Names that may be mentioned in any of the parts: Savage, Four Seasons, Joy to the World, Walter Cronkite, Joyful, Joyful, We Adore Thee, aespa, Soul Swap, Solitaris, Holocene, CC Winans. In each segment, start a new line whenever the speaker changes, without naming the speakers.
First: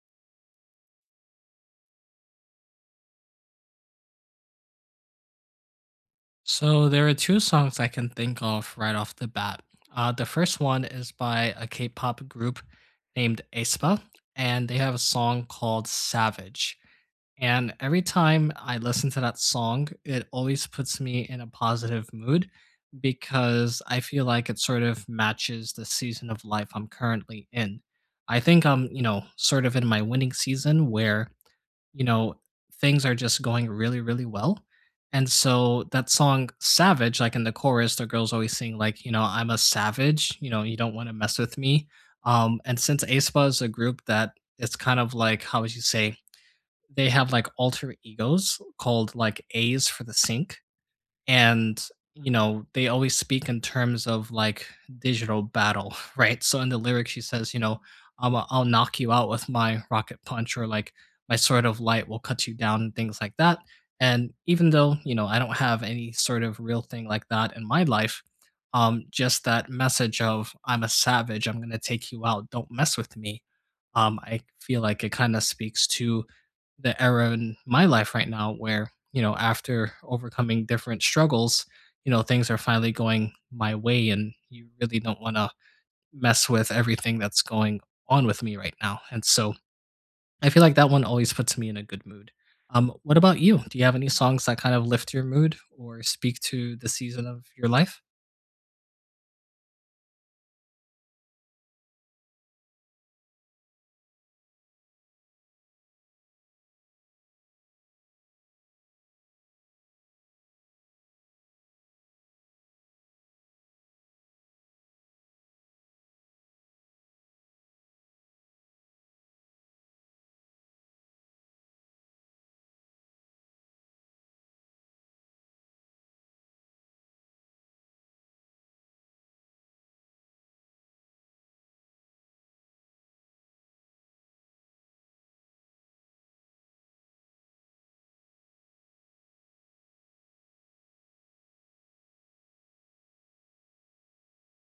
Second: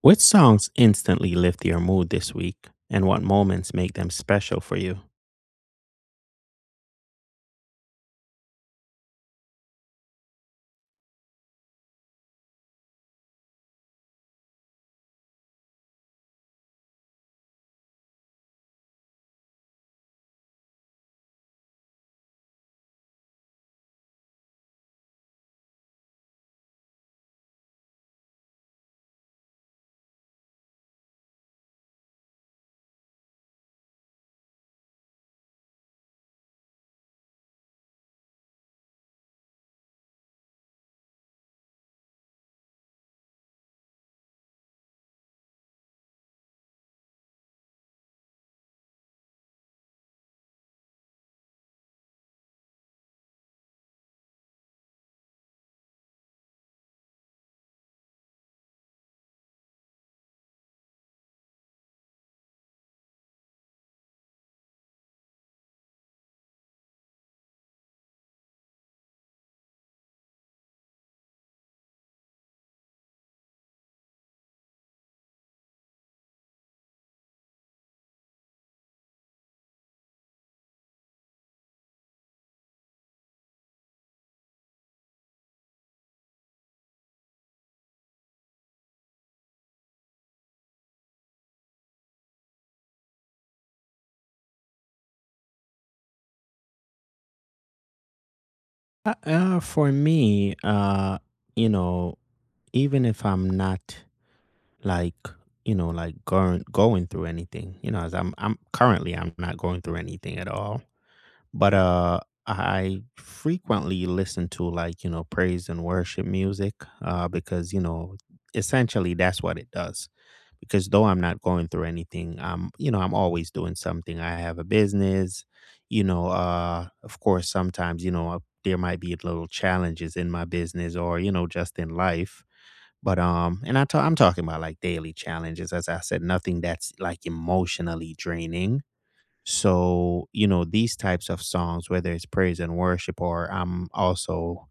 Which songs instantly lift your mood this week, and what moments make them special for you?
So there are two songs I can think of right off the bat. The first one is by a K-pop group named aespa, and they have a song called "Savage." And every time I listen to that song, it always puts me in a positive mood because I feel like it sort of matches the season of life I'm currently in. I think I'm, you know, sort of in my winning season where, you know, things are just going really, really well. And so that song Savage, like in the chorus, the girl's always sing like, you know, I'm a savage, you know, you don't want to mess with me. And since aespa is a group that, it's kind of like, how would you say, they have like alter egos called like A's for the sink, and you know they always speak in terms of like digital battle right, so in the lyrics she says, I'll knock you out with my rocket punch, or like my sword of light will cut you down and things like that. And even though you know I don't have any sort of real thing like that in my life, just that message of I'm a savage, I'm going to take you out, don't mess with me. I feel like it kind of speaks to the era in my life right now where, you know, after overcoming different struggles, you know, things are finally going my way and you really don't want to mess with everything that's going on with me right now. And so I feel like that one always puts me in a good mood. What about you? Do you have any songs that kind of lift your mood or speak to the season of your life?
For me, you know, even if I'm not, like, you know, like going through anything, you know, as I'm currently I'm not going through anything at all. But, I frequently listen to, like, you know, praise and worship music, because, you know, essentially that's what it does. Because though I'm not going through anything, I'm, you know, I'm always doing something. I have a business. You know, of course, sometimes, you know, there might be little challenges in my business or, you know, just in life. But, and I'm talking about, like, daily challenges. As I said, nothing that's, like, emotionally draining. So, you know, these types of songs, whether it's praise and worship, or I'm also,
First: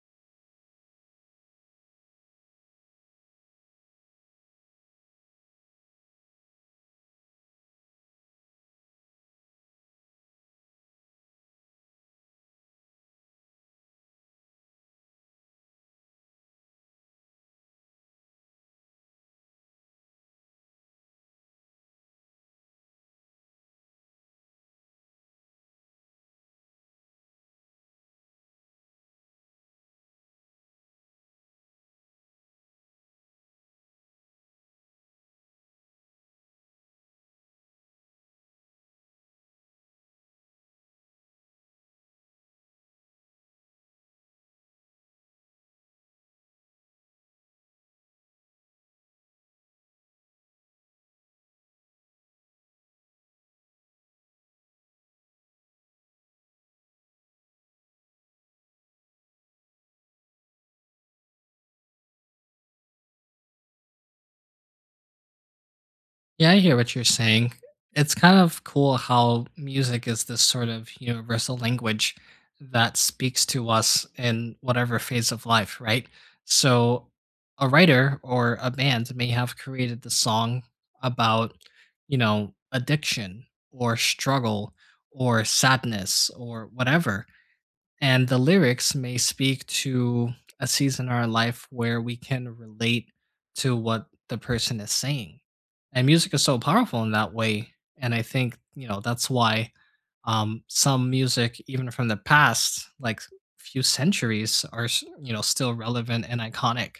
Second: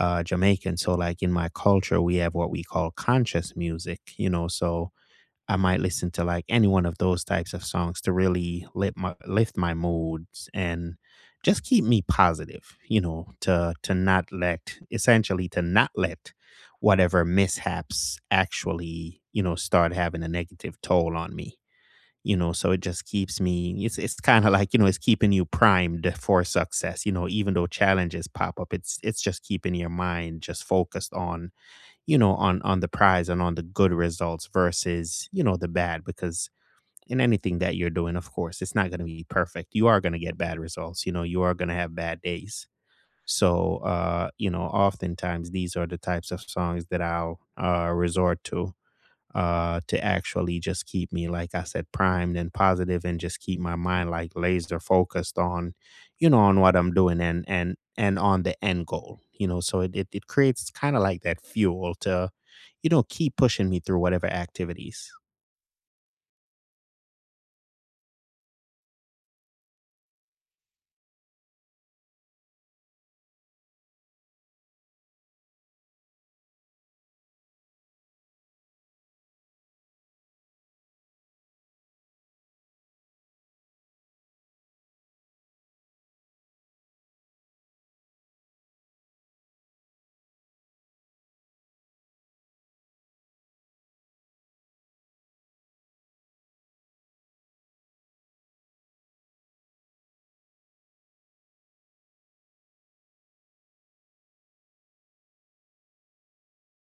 Jamaican. So, like in my culture, we have what we call conscious music, you know. So, I might listen to, like, any one of those types of songs to really lift my moods and just keep me positive, you know, to not let, essentially, to not let whatever mishaps actually, you know, start having a negative toll on me. You know, so it just keeps me. It's kind of like, you know, it's keeping you primed for success. You know, even though challenges pop up, it's just keeping your mind just focused on, you know, on the prize and on the good results versus, you know, the bad. Because in anything that you're doing, of course it's not going to be perfect. You are going to get bad results. You know, you are going to have bad days. So, you know, oftentimes these are the types of songs that I'll, resort to, to actually just keep me, like I said, primed and positive, and just keep my mind, like, laser focused on, you know, on what I'm doing and on the end goal. You know, so it creates kind of like that fuel to, you know, keep pushing me through whatever activities.
Yeah, I hear what you're saying. It's kind of cool how music is this sort of universal language that speaks to us in whatever phase of life, right? So, a writer or a band may have created the song about, you know, addiction or struggle or sadness or whatever, and the lyrics may speak to a season in our life where we can relate to what the person is saying. And music is so powerful in that way. And I think, you know, that's why some music, even from the past, like few centuries, are, you know, still relevant and iconic.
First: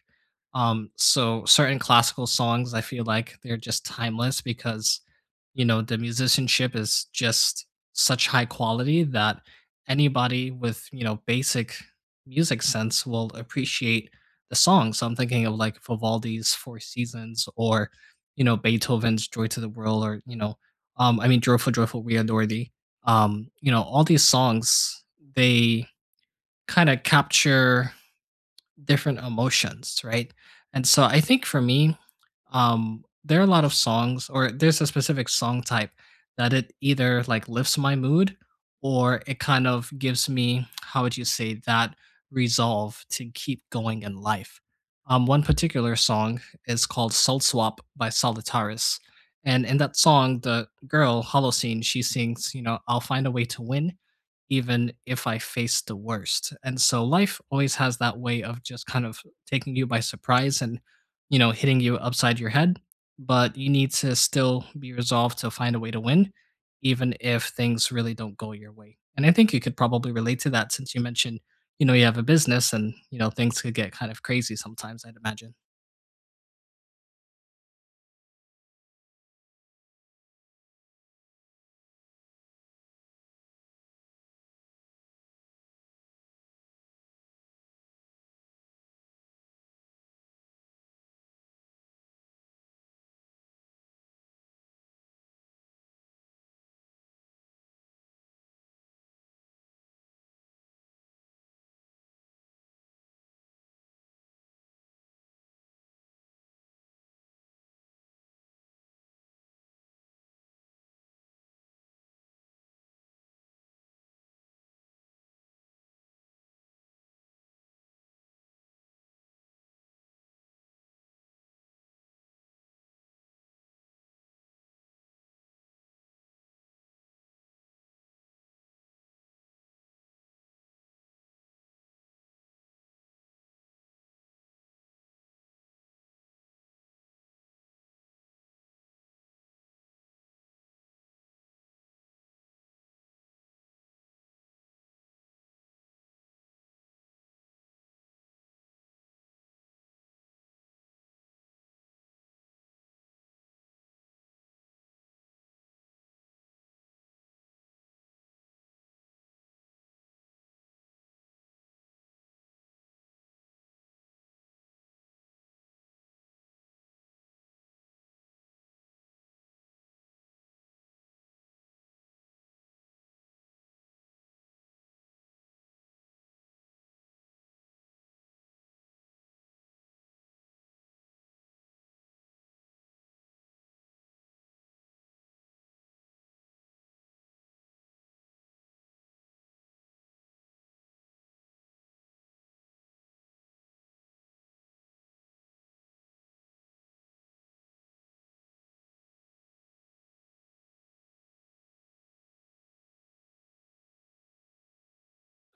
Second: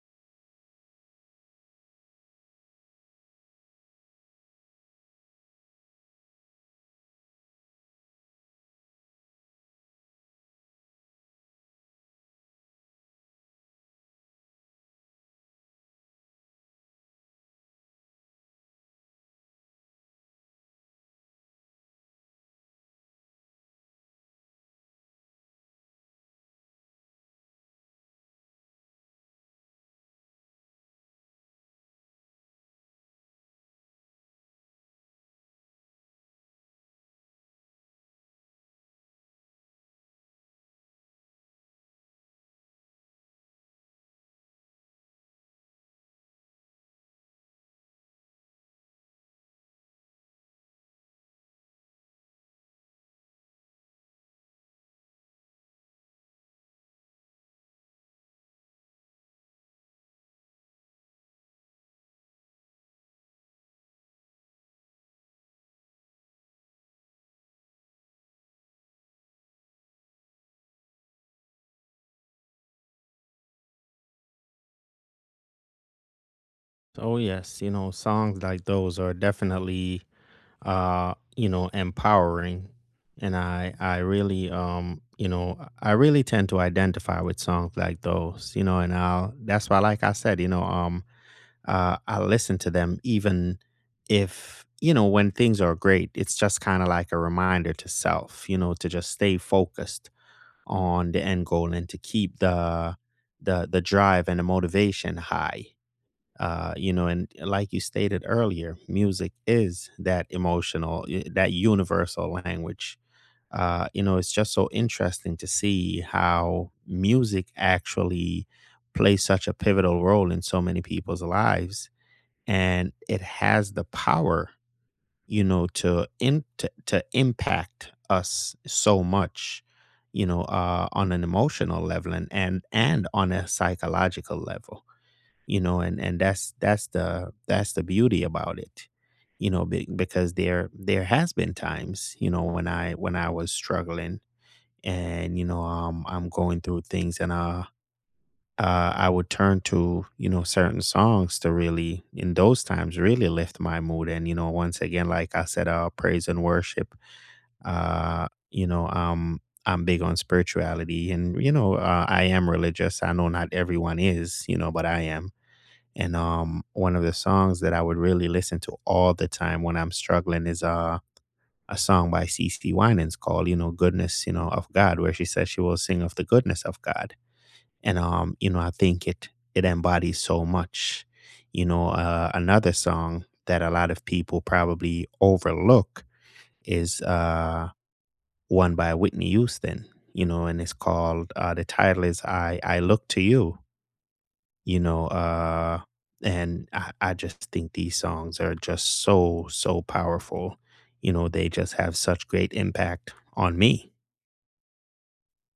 So certain classical songs, I feel like they're just timeless because, you know, the musicianship is just such high quality that anybody with, you know, basic music sense will appreciate the song. So I'm thinking of like Vivaldi's Four Seasons, or, you know, Beethoven's Joy to the World, or, you know, I mean, Joyful, Joyful, We Adore Thee. You know, all these songs, they kind of capture different emotions, right? And so I think for me, there are a lot of songs, or there's a specific song type that it either like lifts my mood or it kind of gives me, how would you say, that resolve to keep going in life. One particular song is called Soul Swap by Solitaris. And in that song, the girl, Holocene, she sings, you know, I'll find a way to win even if I face the worst. And so life always has that way of just kind of taking you by surprise and, you know, hitting you upside your head. But you need to still be resolved to find a way to win, even if things really don't go your way. And I think you could probably relate to that, since you mentioned, you know, you have a business and, you know, things could get kind of crazy sometimes, I'd imagine.
Oh yes, you know, songs like those are definitely, you know, empowering. And I really, you know, I really tend to identify with songs like those. You know, and I'll, that's why, like I said, you know, I listen to them even if, you know, when things are great. It's just kind of like a reminder to self, you know, to just stay focused on the end goal and to keep the the drive and the motivation high. You know, and like you stated earlier, music is that emotional, that universal language. You know, it's just so interesting to see how music actually plays such a pivotal role in so many people's lives, and it has the power, you know, to impact us so much, you know, on an emotional level and and on a psychological level, you know, and that's the beauty about it. You know, because there has been times, you know, when I was struggling, and, you know, I'm going through things, and I would turn to, you know, certain songs to really, in those times, really lift my mood. And you know, once again, like I said, praise and worship. Uh, you know, um, I'm big on spirituality, and you know, I am religious. I know not everyone is, you know, but I am. And one of the songs that I would really listen to all the time when I'm struggling is a song by CC Winans called, you know, Goodness, you know, of God, where she says she will sing of the goodness of God. And, you know, I think it it embodies so much, you know. Another song that a lot of people probably overlook is one by Whitney Houston, you know, and it's called, the title is, I Look to You, you know. And I just think these songs are just so, so powerful. You know, they just have such great impact on me.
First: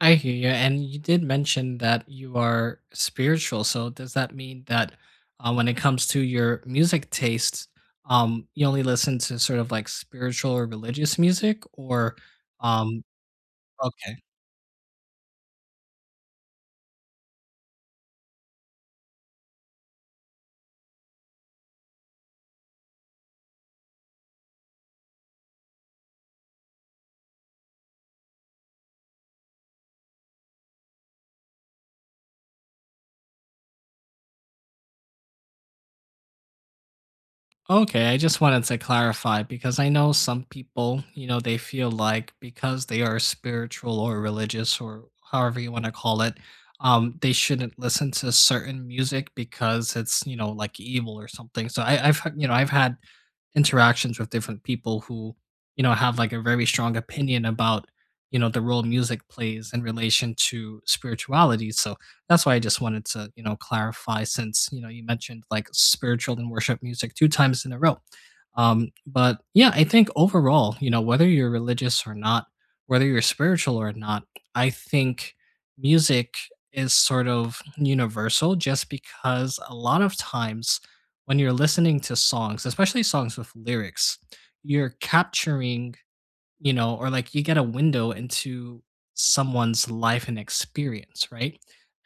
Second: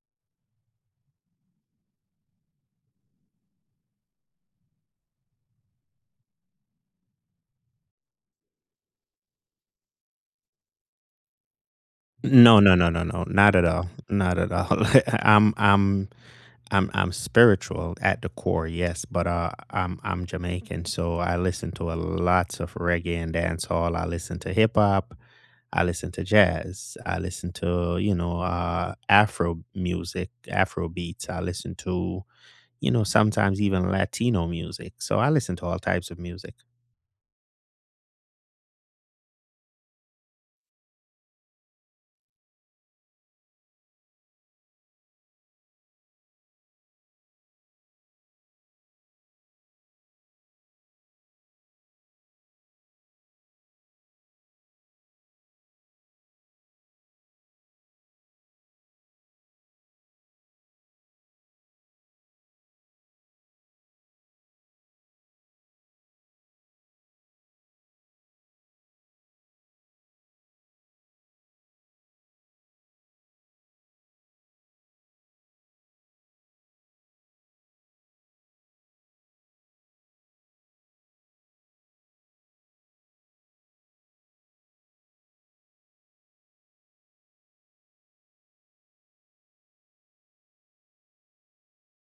I hear you. And you did mention that you are spiritual. So does that mean that when it comes to your music tastes, you only listen to sort of like spiritual or religious music, or
No, no, no,
um
no, no, not at all,
okay.
not at all. I'm, I'm, I'm spiritual at the core, yes, but I'm Jamaican, so I listen to a lots of reggae and dancehall. I listen to hip hop, I listen to jazz, I listen to, you know, Afro music, Afro beats. I listen to, you know, sometimes even Latino music. So I listen to all types of music.
Okay, I just wanted to clarify because I know some people, you know, they feel like because they are spiritual or religious or however you want to call it, they shouldn't listen to certain music because it's, you know, like evil or something. So you know, I've had interactions with different people who, you know, have like a very strong opinion about, you know, the role music plays in relation to spirituality. So that's why I just wanted to, you know, clarify since, you know, you mentioned like spiritual and worship music two times in a row. But yeah, I think overall, you know, whether you're religious or not, whether you're spiritual or not, I think music is sort of universal just because a lot of times when you're listening to songs, especially songs with lyrics, you're capturing, or like you get a window into someone's life and experience, right?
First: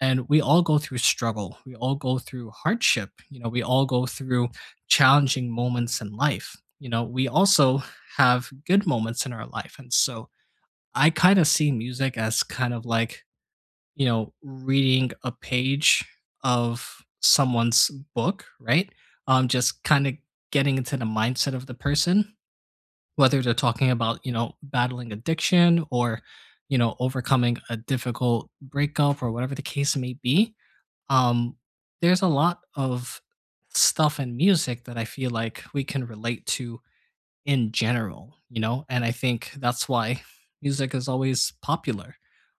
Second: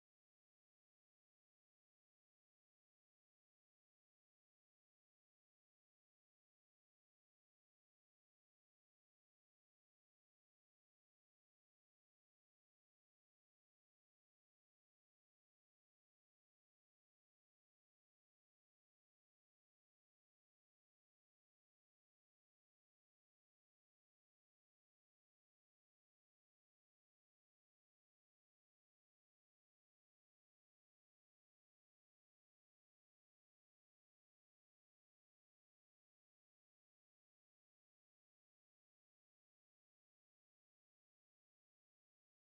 And we all go through struggle. We all go through hardship. You know, we all go through challenging moments in life. You know, we also have good moments in our life. And so I kind of see music as kind of like, you know, reading a page of someone's book, right? Just kind of getting into the mindset of the person, whether they're talking about, you know, battling addiction or, you know, overcoming a difficult breakup or whatever the case may be. Um, there's a lot of stuff in music that I feel like we can relate to in general, you know, and I think that's why music is always popular.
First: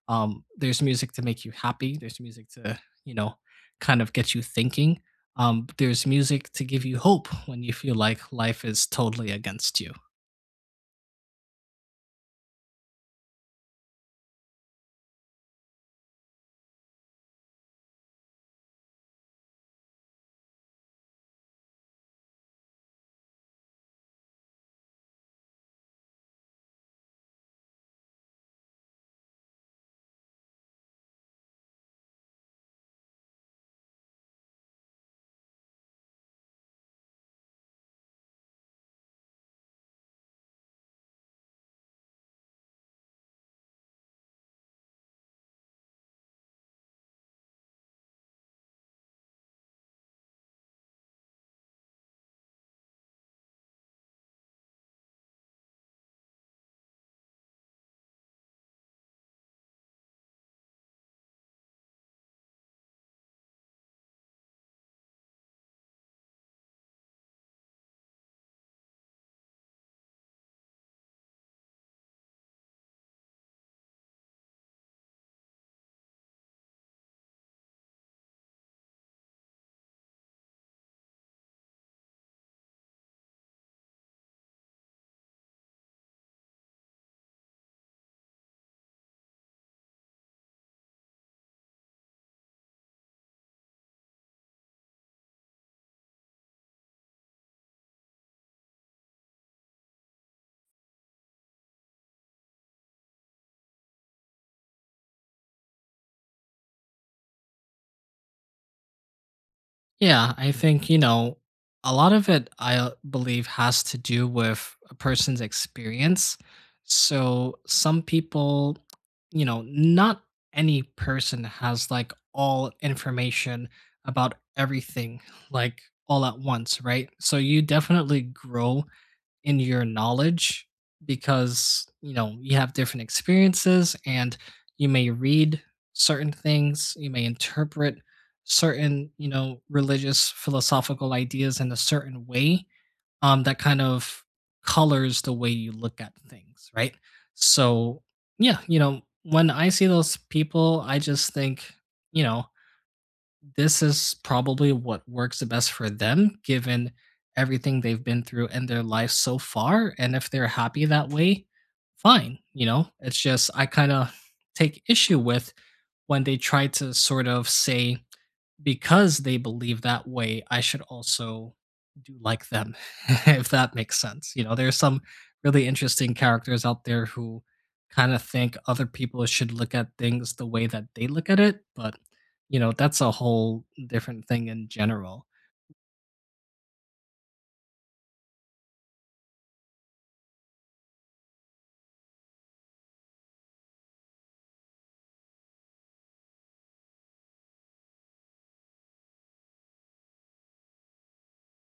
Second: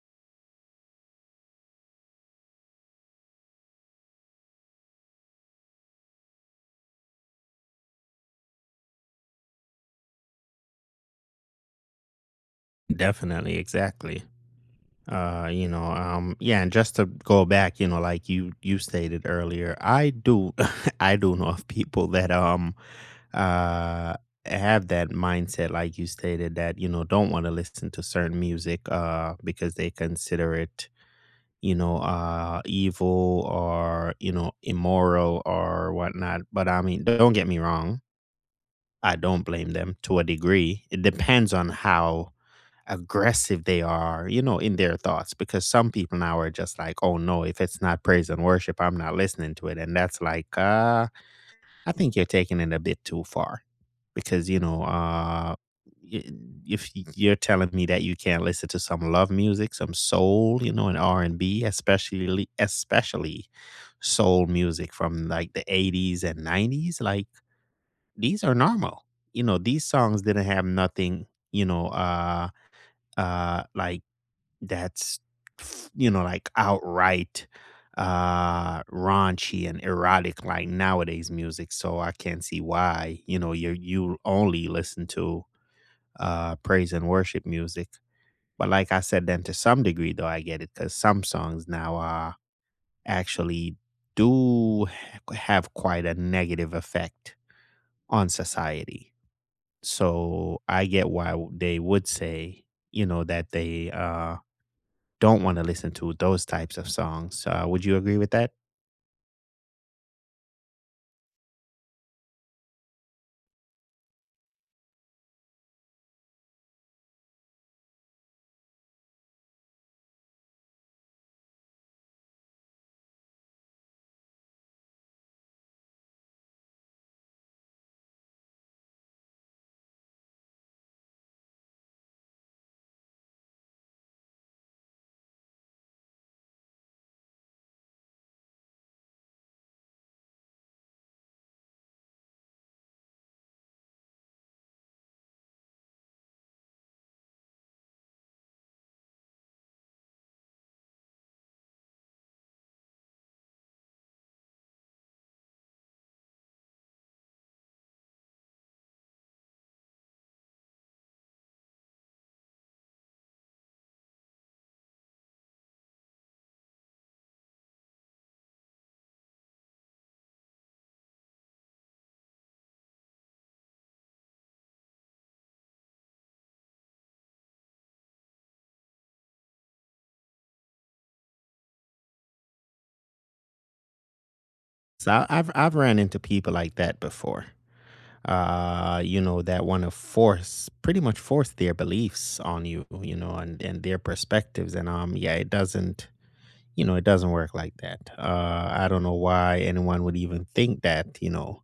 There's music to make you happy, there's music to, you know, kind of get you thinking. There's music to give you hope when you feel like life is totally against you.
Definitely, exactly. Yeah, and just to go back, you know, like you stated earlier, I do I do know of people that uh have that mindset, like you stated, that, you know, don't want to listen to certain music, because they consider it, you know, evil, or, you know, immoral or whatnot. But I mean, don't get me wrong, I don't blame them to a degree. It depends on how aggressive they are, you know, in their thoughts. Because some people now are just like, oh no, if it's not praise and worship, I'm not listening to it. And that's like, I think you're taking it a bit too far, because, you know, y- if you're telling me that you can't listen to some love music, some soul, you know, and R and B, especially soul music from like the 80s and 90s, like these are normal. You know, these songs didn't have nothing, you know, like that's f, you know, like, outright, raunchy and erotic like nowadays music, so I can't see why, you know, you only listen to, praise and worship music. But like I said, then to some degree, though, I get it, because some songs now, actually do ha have quite a negative effect on society. So I get why w they would say, you know, that they, don't want to listen to those types of songs. Would you agree with that?
Yeah, I think, you know, a lot of it I believe has to do with a person's experience. So some people, you know, not any person has like all information about everything, like all at once, right? So you definitely grow in your knowledge because you know you have different experiences, and you may read certain things, you may interpret certain you know religious philosophical ideas in a certain way, that kind of colors the way you look at things, right? So yeah, you know when I see those people I just think, you know, this is probably what works the best for them given everything they've been through in their life so far, and if they're happy that way, fine, you know? It's just I kinda take issue with when they try to sort of say because they believe that way, I should also do like them, if that makes sense. You know, there's some really interesting characters out there who kind of think other people should look at things the way that they look at it, but you know, that's a whole different thing in
So
general.
I've ran into people like that before. You know, that want to force, pretty much force their beliefs on you. You know, and their perspectives. And yeah, it doesn't. You know, it doesn't work like that. I don't know why anyone would even think that. You know,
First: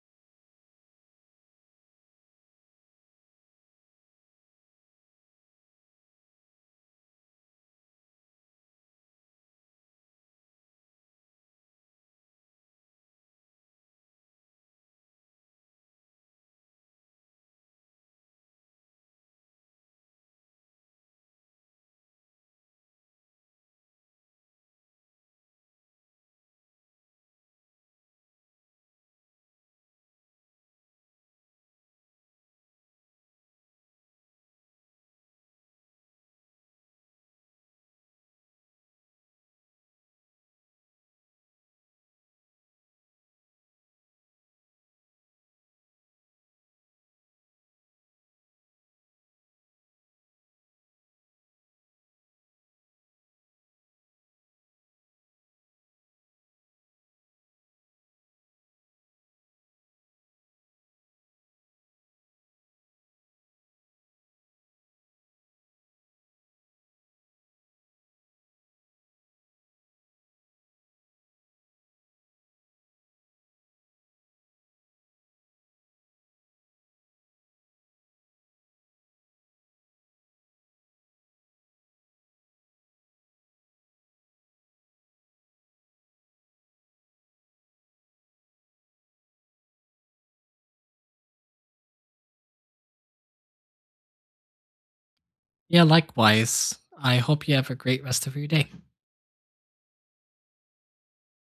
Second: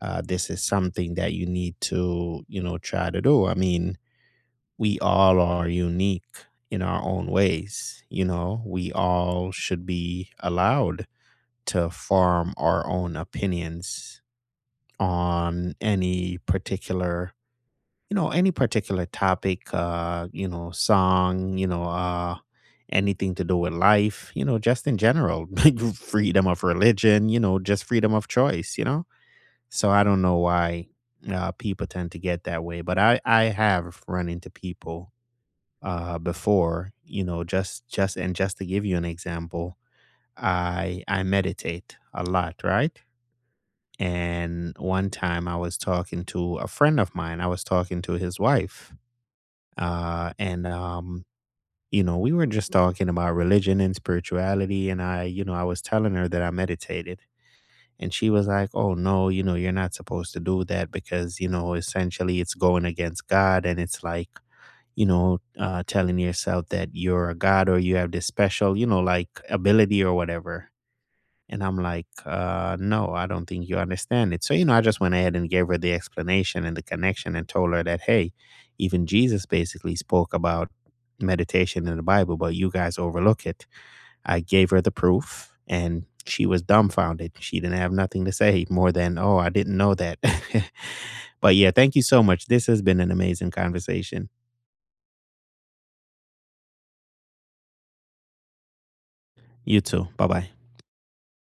this is something that you need to. You know, try to do. I mean, we all are unique in our own ways. You know, we all should be allowed to form our own opinions on any particular, you know, any particular topic, you know, song, you know, anything to do with life, you know, just in general, like freedom of religion, you know, just freedom of choice, you know? So I don't know why people tend to get that way, but I have run into people before. You know, just to give you an example, I meditate a lot, right? And one time I was talking to a friend of mine. I was talking to his wife, and you know, we were just talking about religion and spirituality, and you know, I was telling her that I meditated. And she was like, "Oh no, you know, you're not supposed to do that because, you know, essentially, it's going against God, and it's like," you know, telling yourself that you're a god or you have this special, you know, like, ability or whatever. And I'm like, no, I don't think you understand it. So, you know, I just went ahead and gave her the explanation and the connection and told her that, hey, even Jesus basically spoke about meditation in the Bible, but you guys overlook it. I gave her the proof and she was dumbfounded. She didn't have nothing to say more than, oh, I didn't know that. But yeah, thank you so much. This has been an amazing conversation.
Yeah, likewise. I hope you have a great rest of your day.
You too. Bye bye.